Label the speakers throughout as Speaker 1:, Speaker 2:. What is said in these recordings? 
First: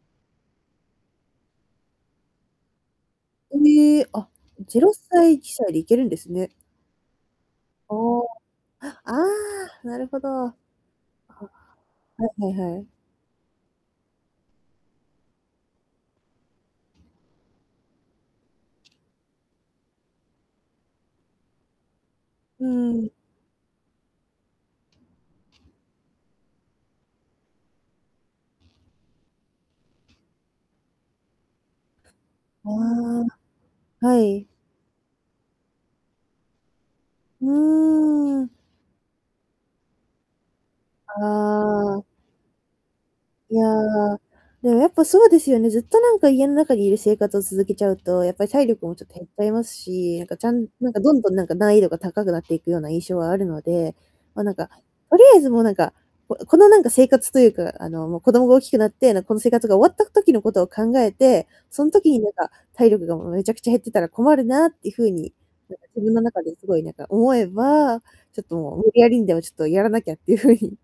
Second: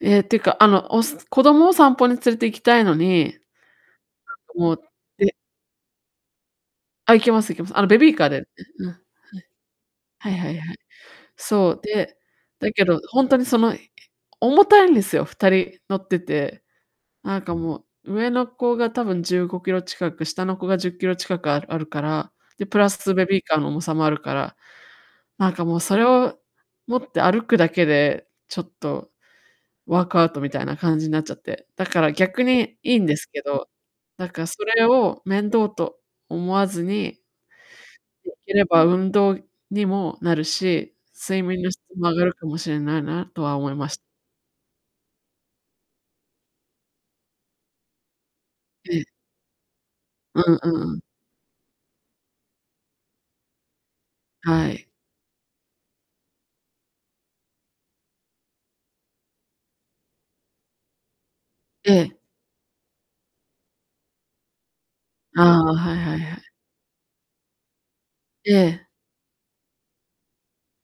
Speaker 1: え、ていうか、あの、おす子供を散歩に連れて行きたいのに、なんか、
Speaker 2: うえ、あ、
Speaker 1: も
Speaker 2: ぜ
Speaker 1: う、
Speaker 2: ろさ
Speaker 1: で
Speaker 2: い、ちさりいけるんですね。
Speaker 1: あ、行きます-行きます。あの、ベビー
Speaker 2: お
Speaker 1: カ
Speaker 2: お。
Speaker 1: ーで、え、うん。
Speaker 2: あ、ああ、なるほど。
Speaker 1: はい。はいは
Speaker 2: あっ、
Speaker 1: いはい。そう、で、
Speaker 2: はいは
Speaker 1: だ
Speaker 2: いは
Speaker 1: け
Speaker 2: い。
Speaker 1: どほんとにそのい結構重たいんですよ、2人乗ってて。なんかもう、上の子が多分15kg近く、下の子が10kg近くああるから、で、
Speaker 2: う
Speaker 1: プラ
Speaker 2: ん。
Speaker 1: スベビーカーの重さもあるから。なんかもうそれを持って歩くだけで、ちょっとワークアウトみたいな感じになっちゃって、だから逆にいいんで
Speaker 2: あ
Speaker 1: すけど、
Speaker 2: あ、は
Speaker 1: だから
Speaker 2: い。
Speaker 1: それを面倒と思わずに
Speaker 2: う
Speaker 1: でき
Speaker 2: ん。
Speaker 1: れば運動にもなるし、睡眠の質
Speaker 2: ああ。
Speaker 1: も上がるかもしれないなとは
Speaker 2: いや、
Speaker 1: 思いまし
Speaker 2: でもやっぱそうですよね、ずっとなんか家の中にいる生活を続けちゃうと、やっぱり体力も
Speaker 1: え
Speaker 2: ちょ
Speaker 1: え。
Speaker 2: っと減っちゃいますし、なんかち
Speaker 1: う
Speaker 2: ゃ
Speaker 1: ん、う
Speaker 2: んと、なん
Speaker 1: う
Speaker 2: か、
Speaker 1: ん。
Speaker 2: どんどんなんか、難易度が高くなっていくような印象はあるので、ま、なんか、
Speaker 1: はい。
Speaker 2: とりあえずもうなんか、ここのなんか生活というかあの、もう子供が大きくなって、なん、この生活が終わった時のことを考えて、そん
Speaker 1: え
Speaker 2: 時
Speaker 1: え。
Speaker 2: になんか、体力がもうめちゃくちゃ減ってたら困るなっていうふうに、
Speaker 1: あ
Speaker 2: な
Speaker 1: あ、
Speaker 2: んか、
Speaker 1: はい
Speaker 2: 自分
Speaker 1: はい
Speaker 2: の
Speaker 1: は
Speaker 2: 中
Speaker 1: い。
Speaker 2: ですごいなんか思えば、ちょっともう
Speaker 1: え
Speaker 2: 無
Speaker 1: え。
Speaker 2: 理やりにでもちょっとやらなきゃっていうふうに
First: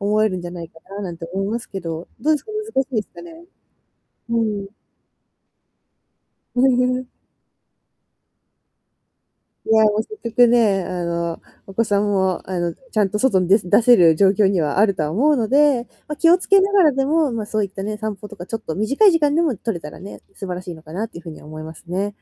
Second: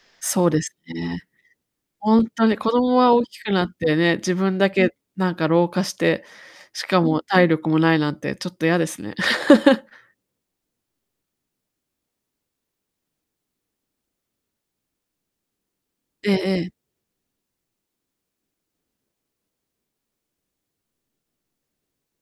Speaker 2: 思えるん
Speaker 1: そ
Speaker 2: じ
Speaker 1: う
Speaker 2: ゃ
Speaker 1: で
Speaker 2: ない
Speaker 1: す
Speaker 2: かななん
Speaker 1: ね。
Speaker 2: て思いますけど、
Speaker 1: ほん
Speaker 2: どうです
Speaker 1: と
Speaker 2: か、
Speaker 1: に子
Speaker 2: 難し
Speaker 1: 供
Speaker 2: いす
Speaker 1: は
Speaker 2: か
Speaker 1: 大
Speaker 2: ね？
Speaker 1: きくなってね、自
Speaker 2: う
Speaker 1: 分だ
Speaker 2: ん。
Speaker 1: けなんか老化して、しか も体力もないなんてちょっと嫌ですね。
Speaker 2: いや、もう折角ね、あの、お子さんもあの、ちゃんと外にでせ出せる状況にはあるとは思うので、ま、気
Speaker 1: ええ
Speaker 2: をつけ
Speaker 1: え
Speaker 2: な
Speaker 1: え。
Speaker 2: がら、でも、ま、そういったね、散歩とかちょっと短い時間でも取れたらね、素晴らしいのかなっていうふうには思いますね。